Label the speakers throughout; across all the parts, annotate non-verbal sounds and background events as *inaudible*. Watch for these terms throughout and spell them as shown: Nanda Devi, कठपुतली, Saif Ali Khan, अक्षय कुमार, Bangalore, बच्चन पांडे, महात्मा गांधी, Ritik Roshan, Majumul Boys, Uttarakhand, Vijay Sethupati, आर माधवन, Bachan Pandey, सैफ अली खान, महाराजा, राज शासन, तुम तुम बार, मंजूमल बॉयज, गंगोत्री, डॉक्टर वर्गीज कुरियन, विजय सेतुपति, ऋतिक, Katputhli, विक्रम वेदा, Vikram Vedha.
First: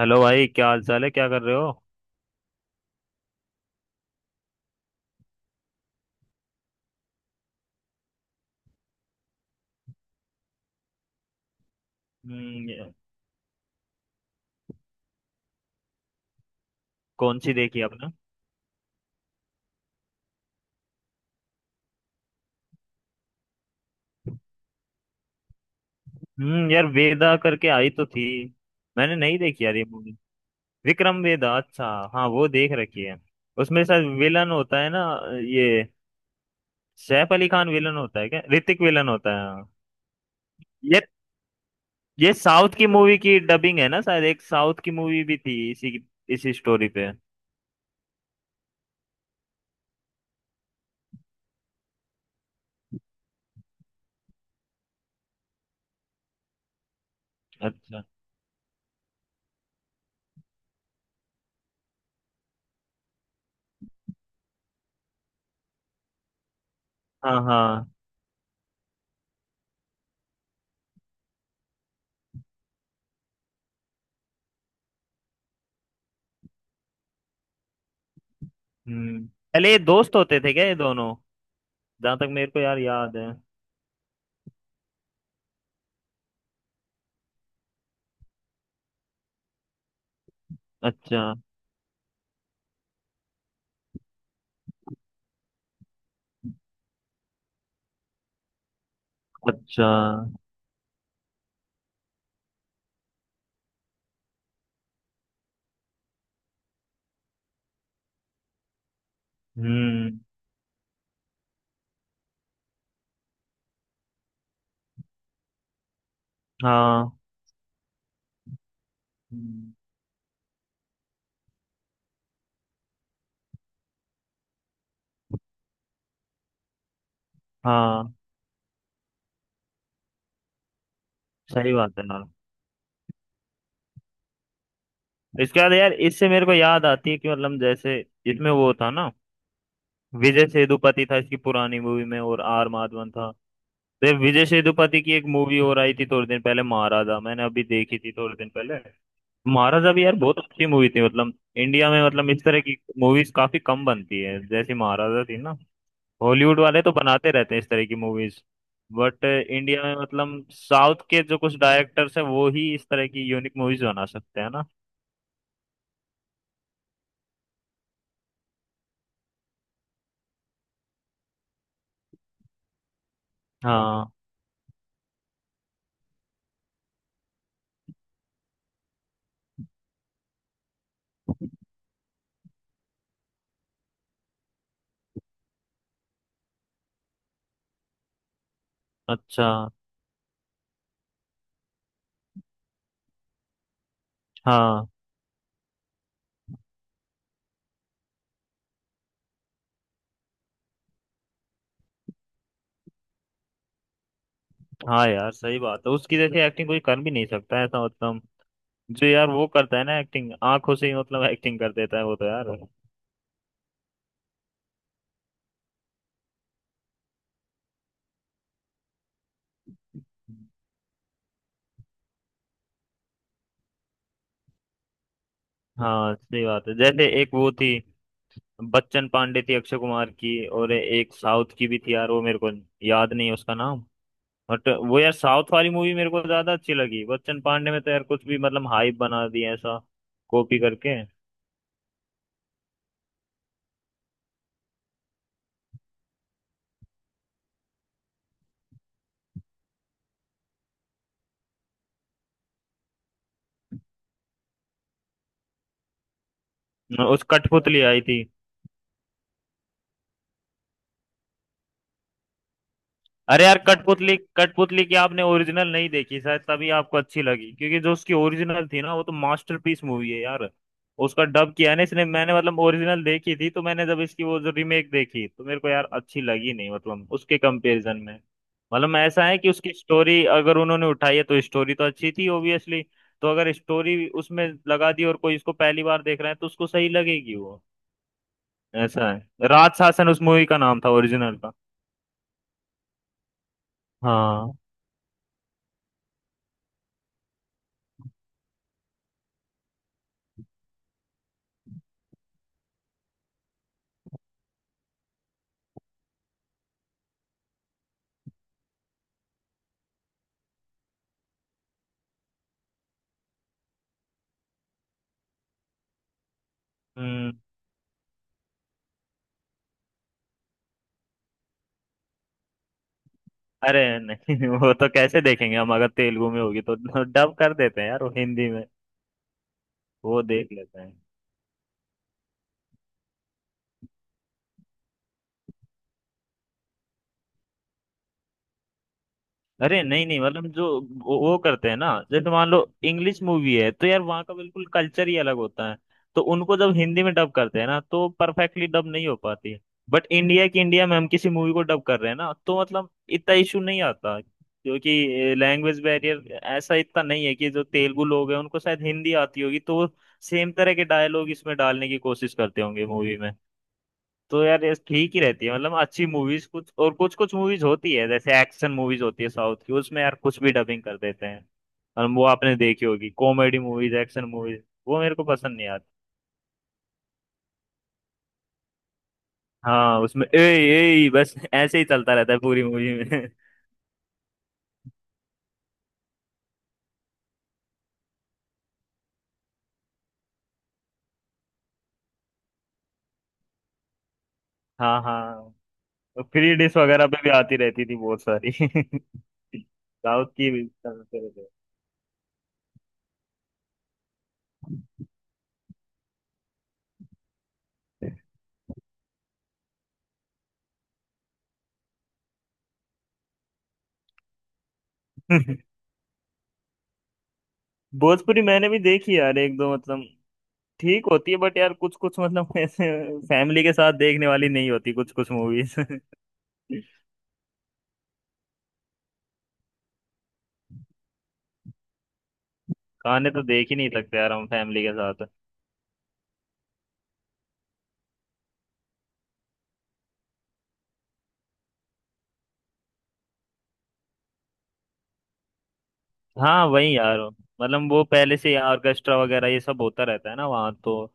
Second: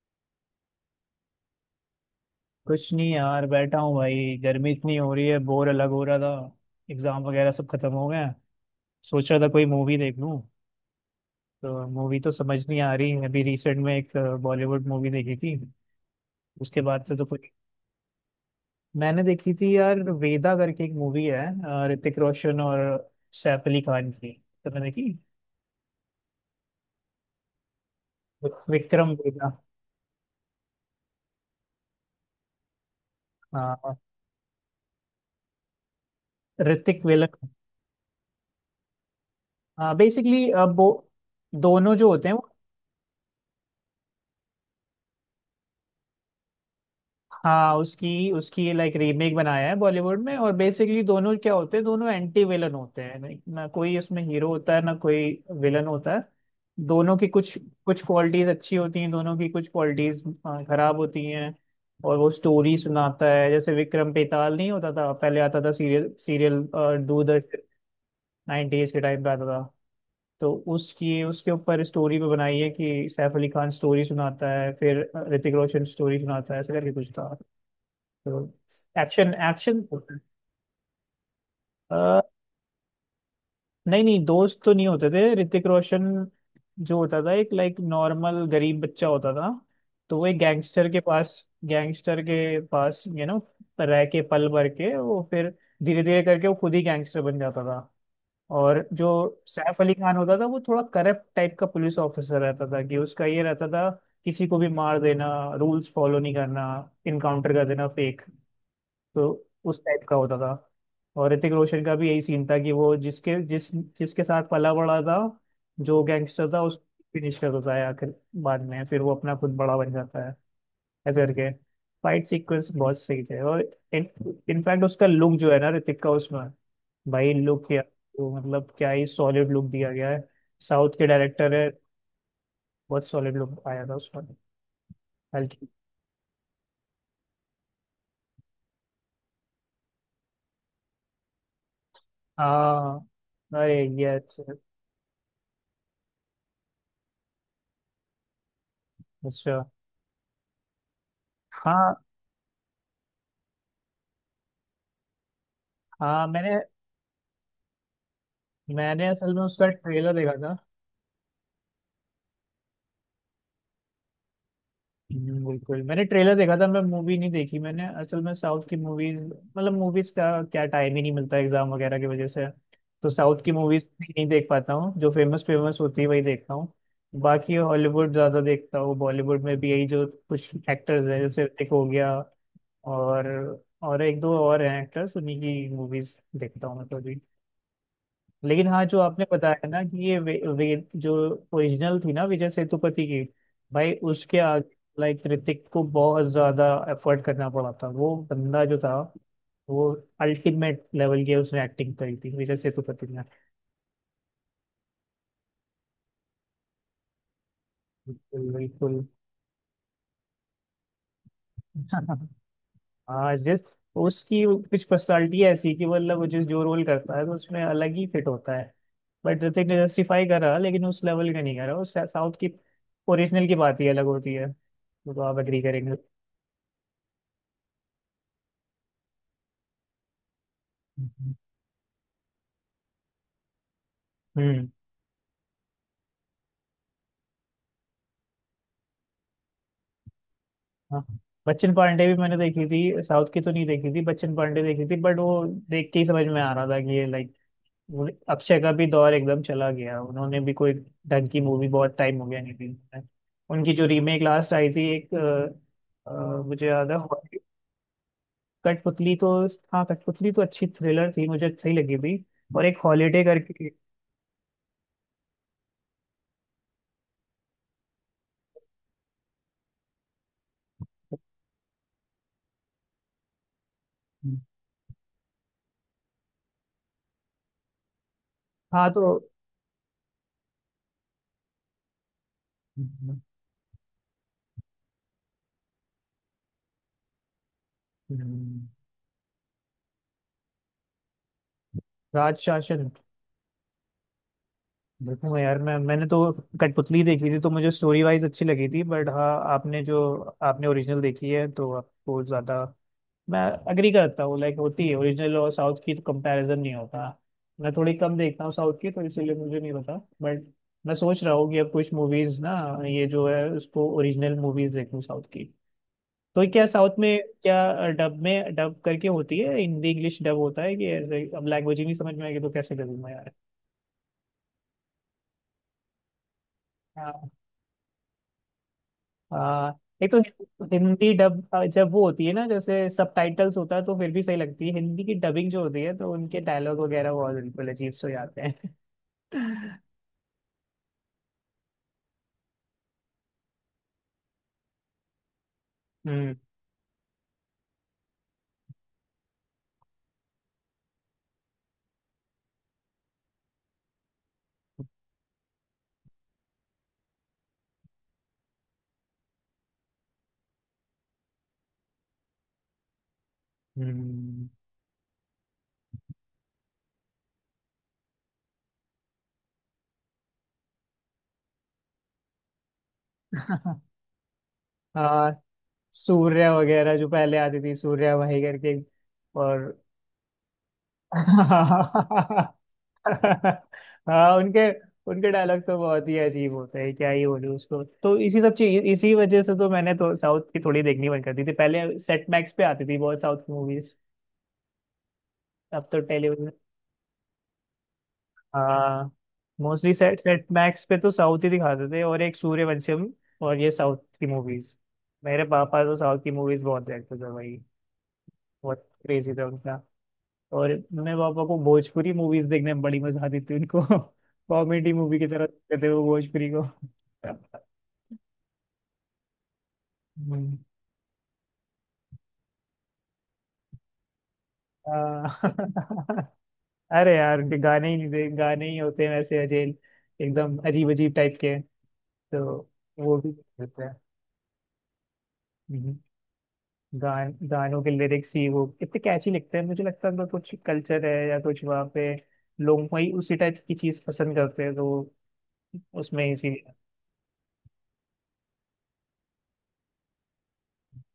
Speaker 1: Hello भाई, क्या हाल चाल है? क्या कर रहे हो?
Speaker 2: कुछ नहीं यार, बैठा हूँ भाई। गर्मी इतनी हो रही है, बोर अलग हो रहा था। एग्जाम वगैरह सब खत्म हो गए हैं। सोच रहा था कोई मूवी देख लूँ। तो मूवी तो समझ नहीं आ
Speaker 1: हम्म।
Speaker 2: रही। अभी रिसेंट में एक बॉलीवुड मूवी देखी थी। उसके बाद से तो
Speaker 1: कौन
Speaker 2: कुछ।
Speaker 1: सी देखी आपने?
Speaker 2: मैंने देखी थी यार, वेदा करके एक मूवी है। ऋतिक रोशन और सैफ अली खान की। तुमने देखी
Speaker 1: यार, वेदा करके आई तो थी।
Speaker 2: विक्रम
Speaker 1: मैंने नहीं
Speaker 2: वेदा?
Speaker 1: देखी यार ये मूवी। विक्रम वेदा, अच्छा। हाँ, वो देख रखी है। उसमें
Speaker 2: हाँ।
Speaker 1: शायद विलन होता है ना। ये
Speaker 2: ऋतिक
Speaker 1: सैफ
Speaker 2: वेलक।
Speaker 1: अली खान विलन होता है क्या? ऋतिक विलन होता है? हाँ।
Speaker 2: हाँ, बेसिकली अब वो
Speaker 1: ये
Speaker 2: दोनों जो होते
Speaker 1: ये
Speaker 2: हैं वो।
Speaker 1: साउथ की मूवी की डबिंग है ना शायद, एक साउथ की मूवी भी थी इसी इसी स्टोरी पे।
Speaker 2: हाँ, उसकी उसकी लाइक रीमेक बनाया है बॉलीवुड में। और बेसिकली दोनों क्या होते हैं? दोनों एंटी विलन होते हैं, like, ना कोई उसमें हीरो होता है ना कोई विलन होता है। दोनों की कुछ
Speaker 1: अच्छा।
Speaker 2: कुछ क्वालिटीज अच्छी होती हैं, दोनों की कुछ क्वालिटीज खराब होती हैं। और वो स्टोरी सुनाता है, जैसे विक्रम बेताल नहीं होता था, पहले आता था सीरियल सीरियल
Speaker 1: हाँ
Speaker 2: दूरदर्शन
Speaker 1: हाँ।
Speaker 2: 90s के टाइम पे आता था। तो उसकी उसके ऊपर स्टोरी पे बनाई है कि सैफ अली खान स्टोरी सुनाता है, फिर ऋतिक रोशन स्टोरी सुनाता है, ऐसे करके कुछ था तो। एक्शन
Speaker 1: पहले ये
Speaker 2: एक्शन।
Speaker 1: दोस्त होते थे क्या ये दोनों? जहां
Speaker 2: आ,
Speaker 1: तक मेरे को यार याद है।
Speaker 2: नहीं नहीं, दोस्त तो नहीं होते थे। ऋतिक रोशन जो होता था, एक लाइक नॉर्मल गरीब बच्चा होता था। तो वो एक गैंगस्टर के
Speaker 1: अच्छा।
Speaker 2: पास गैंगस्टर के पास रह के पल भर के वो फिर धीरे धीरे करके वो खुद ही गैंगस्टर बन जाता था। और जो सैफ
Speaker 1: अच्छा।
Speaker 2: अली खान होता था वो थोड़ा करप्ट टाइप का पुलिस ऑफिसर रहता था, कि उसका ये रहता था, किसी को भी मार देना, रूल्स फॉलो नहीं करना, इनकाउंटर कर देना फेक, तो उस टाइप का
Speaker 1: हम्म।
Speaker 2: होता था। और ऋतिक रोशन का भी यही सीन था कि वो जिसके साथ पला बड़ा था, जो गैंगस्टर था, उस
Speaker 1: हाँ।
Speaker 2: फिनिश कर देता है आखिर। बाद में फिर वो अपना खुद
Speaker 1: हम्म।
Speaker 2: बड़ा बन जाता है। ऐसे करके फाइट सीक्वेंस बहुत सही थे। और इनफैक्ट उसका लुक जो है ना, ऋतिक का उसमें, भाई लुक क्या,
Speaker 1: हाँ,
Speaker 2: वो मतलब क्या ही सॉलिड लुक दिया गया है, साउथ के डायरेक्टर है,
Speaker 1: सही बात है यार।
Speaker 2: बहुत सॉलिड लुक आया था उसमें,
Speaker 1: इसके
Speaker 2: हल्की।
Speaker 1: बाद यार इससे मेरे को याद आती है कि मतलब, जैसे इसमें वो था ना, विजय सेतुपति था इसकी पुरानी मूवी में, और आर
Speaker 2: हाँ।
Speaker 1: माधवन था।
Speaker 2: अरे ये
Speaker 1: तो ये विजय
Speaker 2: अच्छा।
Speaker 1: सेतुपति की एक मूवी और आई थी थोड़े दिन पहले, महाराजा, मैंने अभी देखी थी थोड़े दिन पहले।
Speaker 2: अच्छा।
Speaker 1: महाराजा भी यार बहुत अच्छी मूवी थी। मतलब इंडिया
Speaker 2: हाँ
Speaker 1: में, मतलब इस तरह की मूवीज काफी कम बनती है जैसी महाराजा थी ना।
Speaker 2: हाँ। मैंने
Speaker 1: हॉलीवुड वाले तो बनाते रहते हैं इस तरह की मूवीज।
Speaker 2: मैंने
Speaker 1: बट
Speaker 2: असल में उसका
Speaker 1: इंडिया में,
Speaker 2: ट्रेलर देखा
Speaker 1: मतलब
Speaker 2: था।
Speaker 1: साउथ के जो कुछ डायरेक्टर्स हैं वो ही इस तरह की यूनिक मूवीज बना सकते हैं ना।
Speaker 2: बिल्कुल मैंने ट्रेलर देखा था, मैं मूवी नहीं देखी। मैंने असल में साउथ की मूवीज, मतलब मूवीज का क्या टाइम ही नहीं मिलता एग्जाम वगैरह की वजह से। तो साउथ की मूवीज
Speaker 1: हाँ।
Speaker 2: नहीं देख पाता हूँ, जो फेमस फेमस होती है वही देखता हूँ। बाकी हॉलीवुड ज्यादा देखता हूँ, बॉलीवुड में भी यही जो कुछ एक्टर्स हैं जैसे ऋतिक हो गया और और एक दो और हैं एक्टर्स, उन्हीं की मूवीज देखता हूँ मैं तो भी। लेकिन हाँ, जो आपने
Speaker 1: अच्छा।
Speaker 2: बताया ना, कि ये वे, वे, जो ओरिजिनल थी ना विजय सेतुपति की, भाई उसके आगे
Speaker 1: हाँ
Speaker 2: लाइक ऋतिक को बहुत ज्यादा एफर्ट करना पड़ा था। वो बंदा जो था वो, अल्टीमेट लेवल की उसने एक्टिंग करी थी विजय सेतुपति ने।
Speaker 1: हाँ, यार सही बात है। उसकी जैसी एक्टिंग कोई कर भी नहीं सकता है ऐसा, मतलब
Speaker 2: बिल्कुल बिल्कुल।
Speaker 1: जो यार वो करता है ना, एक्टिंग आंखों से ही, मतलब एक्टिंग कर देता है
Speaker 2: *laughs*
Speaker 1: वो तो यार।
Speaker 2: हाँ, जिस उसकी कुछ पर्सनालिटी ऐसी, कि मतलब वो जिस जो रोल करता है तो उसमें अलग ही फिट होता है। बट ऋतिक ने जस्टिफाई करा लेकिन उस लेवल का नहीं करा, उस साउथ की ओरिजिनल की बात ही अलग होती है। वो तो आप एग्री करेंगे।
Speaker 1: हाँ सही बात है। जैसे एक वो थी, बच्चन पांडे थी अक्षय कुमार की, और एक
Speaker 2: हम्म।
Speaker 1: साउथ की भी थी यार, वो मेरे को याद नहीं है उसका नाम। बट वो यार साउथ वाली मूवी मेरे को ज्यादा अच्छी लगी। बच्चन पांडे में तो यार कुछ भी, मतलब हाइप बना दिया ऐसा, कॉपी करके।
Speaker 2: हाँ। बच्चन पांडे भी मैंने देखी थी, साउथ की तो नहीं देखी थी, बच्चन पांडे देखी थी, बट वो देख के ही समझ में आ रहा था कि ये लाइक अक्षय का भी दौर एकदम चला गया। उन्होंने भी कोई ढंग की मूवी बहुत टाइम हो गया नहीं थी। उनकी जो रीमेक लास्ट आई थी एक मुझे याद है,
Speaker 1: उस
Speaker 2: हॉली-
Speaker 1: कठपुतली आई थी।
Speaker 2: कठपुतली तो हाँ, कठपुतली तो अच्छी थ्रिलर थी, मुझे सही लगी थी। और एक हॉलीडे
Speaker 1: अरे यार
Speaker 2: करके।
Speaker 1: कठपुतली कठपुतली की आपने ओरिजिनल नहीं देखी शायद, तभी आपको अच्छी लगी, क्योंकि जो उसकी ओरिजिनल थी ना, वो तो मास्टरपीस मूवी है यार। उसका डब किया है ना इसने। मैंने मतलब ओरिजिनल देखी थी, तो मैंने जब इसकी वो जो रीमेक देखी तो मेरे को यार अच्छी लगी नहीं, मतलब उसके कंपैरिजन में।
Speaker 2: हाँ
Speaker 1: मतलब
Speaker 2: तो।
Speaker 1: ऐसा है कि उसकी स्टोरी अगर उन्होंने उठाई है तो स्टोरी तो अच्छी थी ओबियसली।
Speaker 2: हम्म,
Speaker 1: तो अगर स्टोरी उसमें लगा दी और कोई इसको पहली बार देख रहा है तो उसको सही लगेगी वो। ऐसा है, राज शासन उस मूवी का नाम था, ओरिजिनल का।
Speaker 2: राज शासन देखूंगा यार। मैंने तो कठपुतली देखी थी तो मुझे स्टोरी वाइज अच्छी लगी थी, बट हाँ, आपने जो आपने ओरिजिनल देखी है तो आपको ज्यादा, मैं अग्री करता हूँ, लाइक होती है ओरिजिनल और साउथ की, तो कंपैरिजन नहीं होता। मैं थोड़ी कम देखता हूँ साउथ की, तो इसीलिए मुझे नहीं पता, बट मैं सोच रहा हूँ कि अब कुछ मूवीज ना, ये जो है उसको ओरिजिनल मूवीज देखूँ साउथ की। तो क्या साउथ में,
Speaker 1: हाँ।
Speaker 2: क्या डब में डब करके होती है हिंदी, इंग्लिश डब होता है, कि ब्लैक लैंग्वेज ही नहीं समझ में आएगी तो कैसे करूँ मैं
Speaker 1: अरे नहीं, *laughs* वो तो कैसे देखेंगे हम? अगर तेलुगु में होगी तो
Speaker 2: यार।
Speaker 1: डब कर देते हैं यार वो हिंदी में।
Speaker 2: आ, एक तो
Speaker 1: वो देख लेते हैं।
Speaker 2: हिंदी डब, जब वो होती है ना, जैसे सबटाइटल्स होता है तो फिर भी सही लगती है, हिंदी की डबिंग जो होती है तो उनके डायलॉग वगैरह बहुत बिल्कुल अजीब से हो जाते हैं।
Speaker 1: अरे
Speaker 2: *laughs*
Speaker 1: नहीं नहीं, मतलब जो वो करते हैं ना, जैसे मान लो इंग्लिश मूवी है तो यार वहाँ का बिल्कुल कल्चर ही अलग होता है। तो
Speaker 2: हम्म।
Speaker 1: उनको जब हिंदी में डब करते हैं ना, तो परफेक्टली डब नहीं हो पाती। बट इंडिया की, इंडिया में हम किसी मूवी को डब कर रहे हैं ना, तो मतलब इतना इशू नहीं आता, क्योंकि लैंग्वेज बैरियर ऐसा इतना नहीं है। कि जो तेलुगु लोग हैं उनको शायद हिंदी आती होगी, तो वो सेम तरह के डायलॉग इसमें डालने की कोशिश करते होंगे मूवी में। तो
Speaker 2: हम्म।
Speaker 1: यार ये ठीक ही रहती है। मतलब अच्छी मूवीज कुछ, और कुछ कुछ मूवीज होती है जैसे एक्शन मूवीज होती है साउथ की, उसमें यार कुछ भी डबिंग कर देते हैं। और वो आपने देखी होगी कॉमेडी मूवीज, एक्शन मूवीज,
Speaker 2: *laughs*
Speaker 1: वो मेरे को
Speaker 2: आ,
Speaker 1: पसंद नहीं आती।
Speaker 2: सूर्या वगैरह जो पहले आती थी, सूर्या भाई करके और।
Speaker 1: हाँ उसमें ए, ए बस ऐसे ही चलता रहता है
Speaker 2: हाँ
Speaker 1: पूरी मूवी में।
Speaker 2: हाँ, उनके उनके डायलॉग तो बहुत ही अजीब होते हैं, क्या ही बोलूं उसको, तो इसी सब चीज, इसी वजह से तो मैंने तो साउथ की थोड़ी देखनी बंद कर दी थी, पहले सेट मैक्स पे आती थी बहुत साउथ की मूवीज।
Speaker 1: *laughs* हाँ हाँ।
Speaker 2: अब तो टेलीविजन।
Speaker 1: फ्री डिश वगैरह पे भी आती रहती थी बहुत सारी।
Speaker 2: हाँ,
Speaker 1: *laughs*
Speaker 2: मोस्टली सेट
Speaker 1: साउथ
Speaker 2: सेट
Speaker 1: की भी
Speaker 2: मैक्स पे तो
Speaker 1: चलते
Speaker 2: साउथ
Speaker 1: रहते।
Speaker 2: ही दिखाते थे, और एक सूर्यवंशम, और ये साउथ की मूवीज, मेरे पापा तो साउथ की मूवीज बहुत देखते थे भाई, बहुत क्रेजी था उनका। और मम्मी पापा को भोजपुरी मूवीज देखने में बड़ी मजा आती थी उनको, *laughs* कॉमेडी मूवी की तरह
Speaker 1: *laughs*
Speaker 2: देखते थे वो भोजपुरी को।
Speaker 1: भोजपुरी मैंने भी देखी यार, एक दो मतलब
Speaker 2: हम्म।
Speaker 1: ठीक होती है, बट यार कुछ कुछ मतलब, *laughs* ऐसे फैमिली के साथ देखने वाली नहीं होती कुछ
Speaker 2: आ,
Speaker 1: कुछ मूवीज। *laughs*
Speaker 2: *laughs* अरे यार, ये गाने ही नहीं दे, गाने ही होते हैं वैसे अजेल, एकदम अजीब अजीब टाइप के, तो वो भी
Speaker 1: गाने तो देख ही
Speaker 2: होते
Speaker 1: नहीं
Speaker 2: हैं।
Speaker 1: सकते यार हम फैमिली के साथ।
Speaker 2: हम्म। गानों के लिरिक्स ही वो इतने कैची लिखते हैं, मुझे लगता है उनका कुछ कल्चर है या कुछ, वहाँ पे लोग वही उसी टाइप की चीज पसंद करते हैं, तो वो उसमें इसी।
Speaker 1: हाँ वही यार, मतलब वो पहले से ऑर्केस्ट्रा वगैरह ये सब होता रहता है ना वहाँ, तो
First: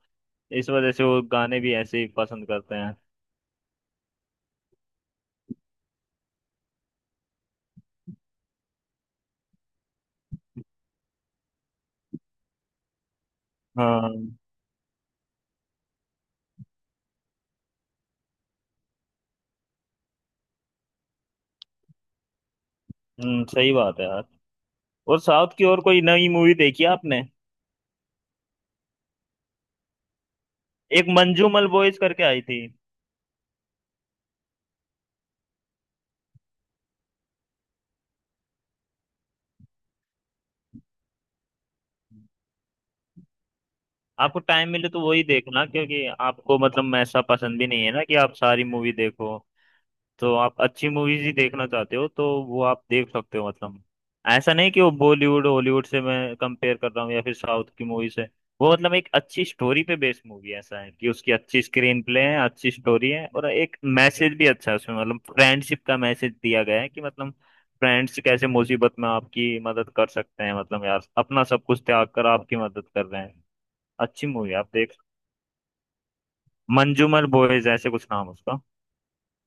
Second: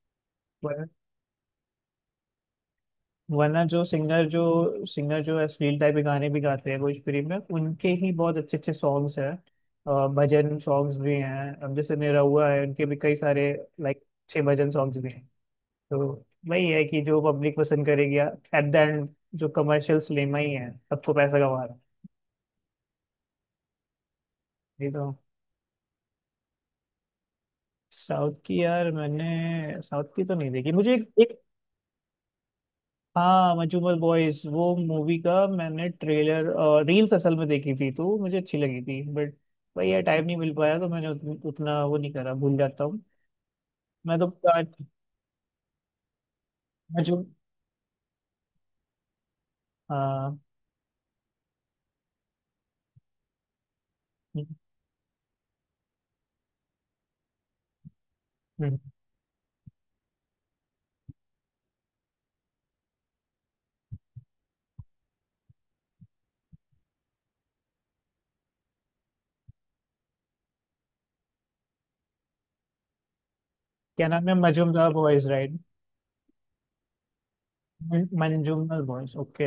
Speaker 1: इस वजह से वो गाने भी ऐसे ही पसंद करते हैं।
Speaker 2: वरना जो सिंगर जो अश्लील टाइप के गाने भी गाते हैं भोजपुरी में, उनके ही बहुत अच्छे अच्छे सॉन्ग्स हैं। भजन सॉन्ग्स भी हैं, अब जैसे निरहुआ है, उनके भी कई सारे लाइक
Speaker 1: हाँ।
Speaker 2: छह भजन सॉन्ग्स भी हैं। तो वही है कि जो पब्लिक पसंद करेगी एट द एंड, जो कमर्शियल सिनेमा ही है सबको पैसा कमा रहा है,
Speaker 1: सही बात है यार।
Speaker 2: ये तो।
Speaker 1: और साउथ की और कोई नई मूवी देखी है आपने?
Speaker 2: साउथ की, यार मैंने साउथ की तो नहीं देखी, मुझे
Speaker 1: एक
Speaker 2: एक।
Speaker 1: मंजूमल बॉयज करके आई थी।
Speaker 2: हाँ, मजूमल बॉयज, वो मूवी का मैंने ट्रेलर, रील्स असल में देखी थी तो वो मुझे अच्छी लगी थी, बट भाई यार टाइम नहीं मिल पाया तो मैंने उतना वो नहीं करा, भूल जाता हूँ मैं तो।
Speaker 1: आपको टाइम मिले तो वही देखना, क्योंकि आपको मतलब ऐसा
Speaker 2: मजूम।
Speaker 1: पसंद भी नहीं है ना कि आप सारी मूवी देखो, तो
Speaker 2: हाँ।
Speaker 1: आप अच्छी मूवीज ही देखना चाहते हो, तो वो आप देख सकते हो। मतलब
Speaker 2: हम्म,
Speaker 1: ऐसा नहीं कि वो बॉलीवुड हॉलीवुड से मैं कंपेयर कर रहा हूँ या फिर साउथ की मूवी से। वो
Speaker 2: हम्म।
Speaker 1: मतलब एक अच्छी स्टोरी पे बेस्ड मूवी, ऐसा है कि उसकी अच्छी स्क्रीन प्ले है, अच्छी स्टोरी है, और एक मैसेज भी अच्छा है उसमें। मतलब फ्रेंडशिप का मैसेज दिया गया है कि, मतलब फ्रेंड्स कैसे मुसीबत में आपकी मदद कर सकते हैं, मतलब यार अपना सब कुछ त्याग कर आपकी मदद कर रहे हैं।
Speaker 2: क्या
Speaker 1: अच्छी
Speaker 2: नाम है,
Speaker 1: मूवी आप
Speaker 2: मजूमदार
Speaker 1: देख।
Speaker 2: Boys right?
Speaker 1: मंजूमर बॉयज, ऐसे कुछ नाम उसका।
Speaker 2: Manjumdar boys, okay.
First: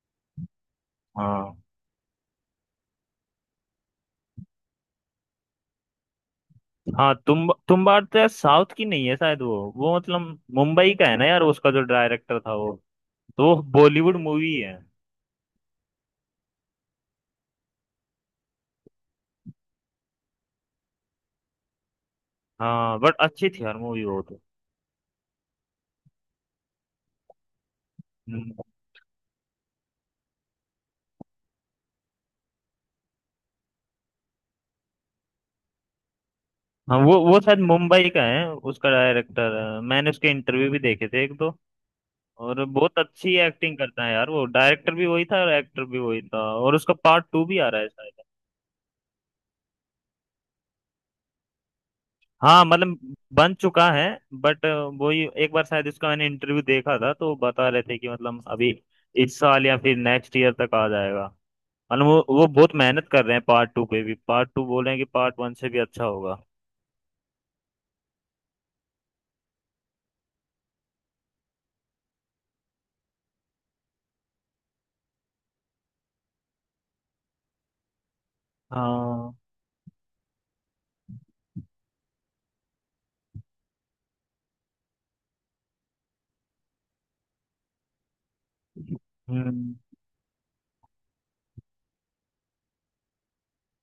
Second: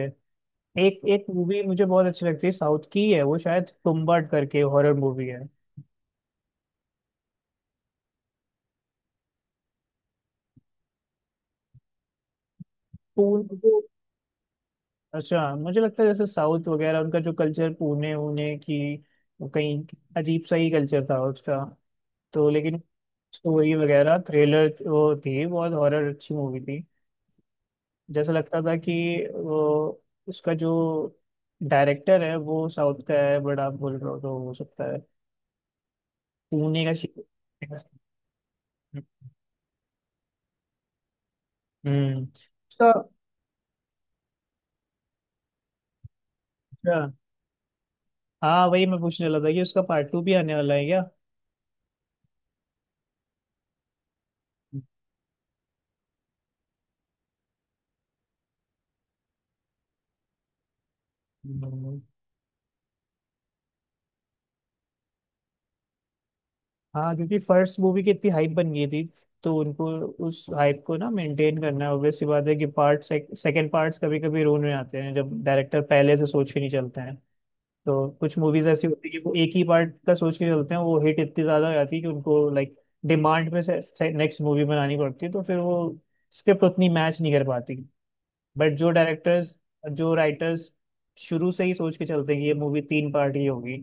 Speaker 2: एक एक
Speaker 1: हाँ
Speaker 2: मूवी मुझे बहुत अच्छी लगती है साउथ की, है वो शायद तुम्बाड करके, हॉरर मूवी है
Speaker 1: हाँ, तुम बार तो यार साउथ की नहीं है शायद। वो मतलब मुंबई का है ना यार, उसका जो डायरेक्टर था वो, तो वो
Speaker 2: तो।
Speaker 1: बॉलीवुड मूवी है।
Speaker 2: अच्छा, मुझे लगता है जैसे साउथ वगैरह उनका जो कल्चर, पुणे उने की, वो कहीं अजीब सा ही कल्चर था उसका। तो लेकिन
Speaker 1: हाँ बट अच्छी थी
Speaker 2: स्टोरी
Speaker 1: यार मूवी
Speaker 2: वगैरह
Speaker 1: वो तो।
Speaker 2: थ्रिलर वो थी बहुत, हॉरर अच्छी मूवी थी, जैसा
Speaker 1: हम्म।
Speaker 2: लगता था कि वो, उसका जो डायरेक्टर है वो साउथ का है, बट आप बोल रहे हो तो हो सकता है पुणे का
Speaker 1: हाँ
Speaker 2: शि-
Speaker 1: वो शायद मुंबई का है। उसका डायरेक्टर, मैंने उसके इंटरव्यू भी देखे थे एक दो।
Speaker 2: हम्म।
Speaker 1: और
Speaker 2: उसका,
Speaker 1: बहुत अच्छी एक्टिंग करता है यार। वो डायरेक्टर भी वही था और एक्टर भी वही था, और उसका
Speaker 2: अच्छा,
Speaker 1: पार्ट टू भी आ रहा है शायद।
Speaker 2: हाँ वही मैं पूछने वाला था कि उसका पार्ट टू भी आने वाला है क्या?
Speaker 1: हाँ मतलब बन चुका है, बट वही एक बार शायद इसका मैंने इंटरव्यू देखा था, तो बता रहे थे कि मतलब अभी इस साल या फिर नेक्स्ट ईयर तक आ जाएगा।
Speaker 2: हम्म।
Speaker 1: मतलब वो बहुत मेहनत कर रहे हैं पार्ट टू पे भी। पार्ट टू बोल रहे हैं कि पार्ट वन से भी अच्छा होगा।
Speaker 2: हाँ, क्योंकि फर्स्ट मूवी की इतनी हाइप बन गई थी, तो उनको उस हाइप को ना मेंटेन करना है, ऑब्वियस सी बात है कि पार्ट सेकंड, पार्ट्स कभी कभी रोन में आते हैं जब डायरेक्टर पहले से सोच के नहीं चलते हैं। तो कुछ मूवीज ऐसी होती है कि वो
Speaker 1: हाँ।
Speaker 2: एक ही पार्ट का सोच के चलते हैं, वो हिट इतनी ज्यादा हो जाती है कि उनको लाइक डिमांड में से, नेक्स्ट मूवी बनानी पड़ती है, तो फिर वो स्क्रिप्ट उतनी मैच नहीं कर पाती। बट जो डायरेक्टर्स,
Speaker 1: हम्म।
Speaker 2: जो राइटर्स शुरू से ही सोच के चलते हैं कि ये मूवी तीन पार्ट ही होगी,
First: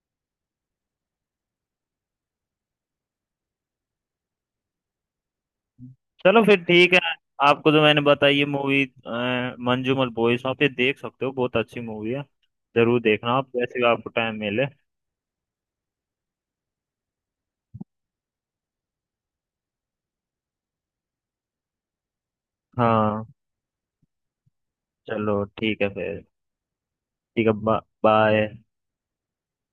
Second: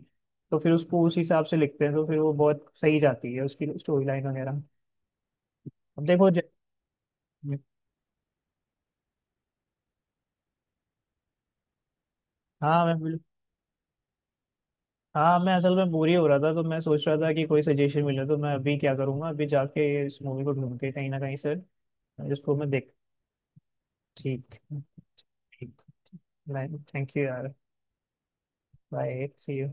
Speaker 2: तो फिर उसको उस हिसाब से लिखते हैं, तो फिर वो बहुत सही जाती है, उसकी स्टोरी लाइन वगैरह। अब देखो ज-
Speaker 1: चलो फिर ठीक है। आपको जो मैंने बताई ये मूवी, मंजूमल बॉयज, वहाँ पे देख सकते हो, बहुत अच्छी मूवी है।
Speaker 2: हाँ मैं
Speaker 1: जरूर
Speaker 2: बिल-
Speaker 1: देखना आप, जैसे भी आपको टाइम मिले।
Speaker 2: हाँ, मैं असल में बोर ही हो रहा था तो मैं सोच रहा था कि कोई सजेशन मिले, तो मैं अभी क्या करूँगा, अभी जाके इस मूवी को ढूंढ के कहीं ना कहीं से जिसको मैं देख।
Speaker 1: हाँ
Speaker 2: ठीक।
Speaker 1: चलो
Speaker 2: ठीक।
Speaker 1: ठीक है फिर।
Speaker 2: थैंक यू
Speaker 1: ठीक
Speaker 2: यार।
Speaker 1: है बाय।
Speaker 2: Bye, see you.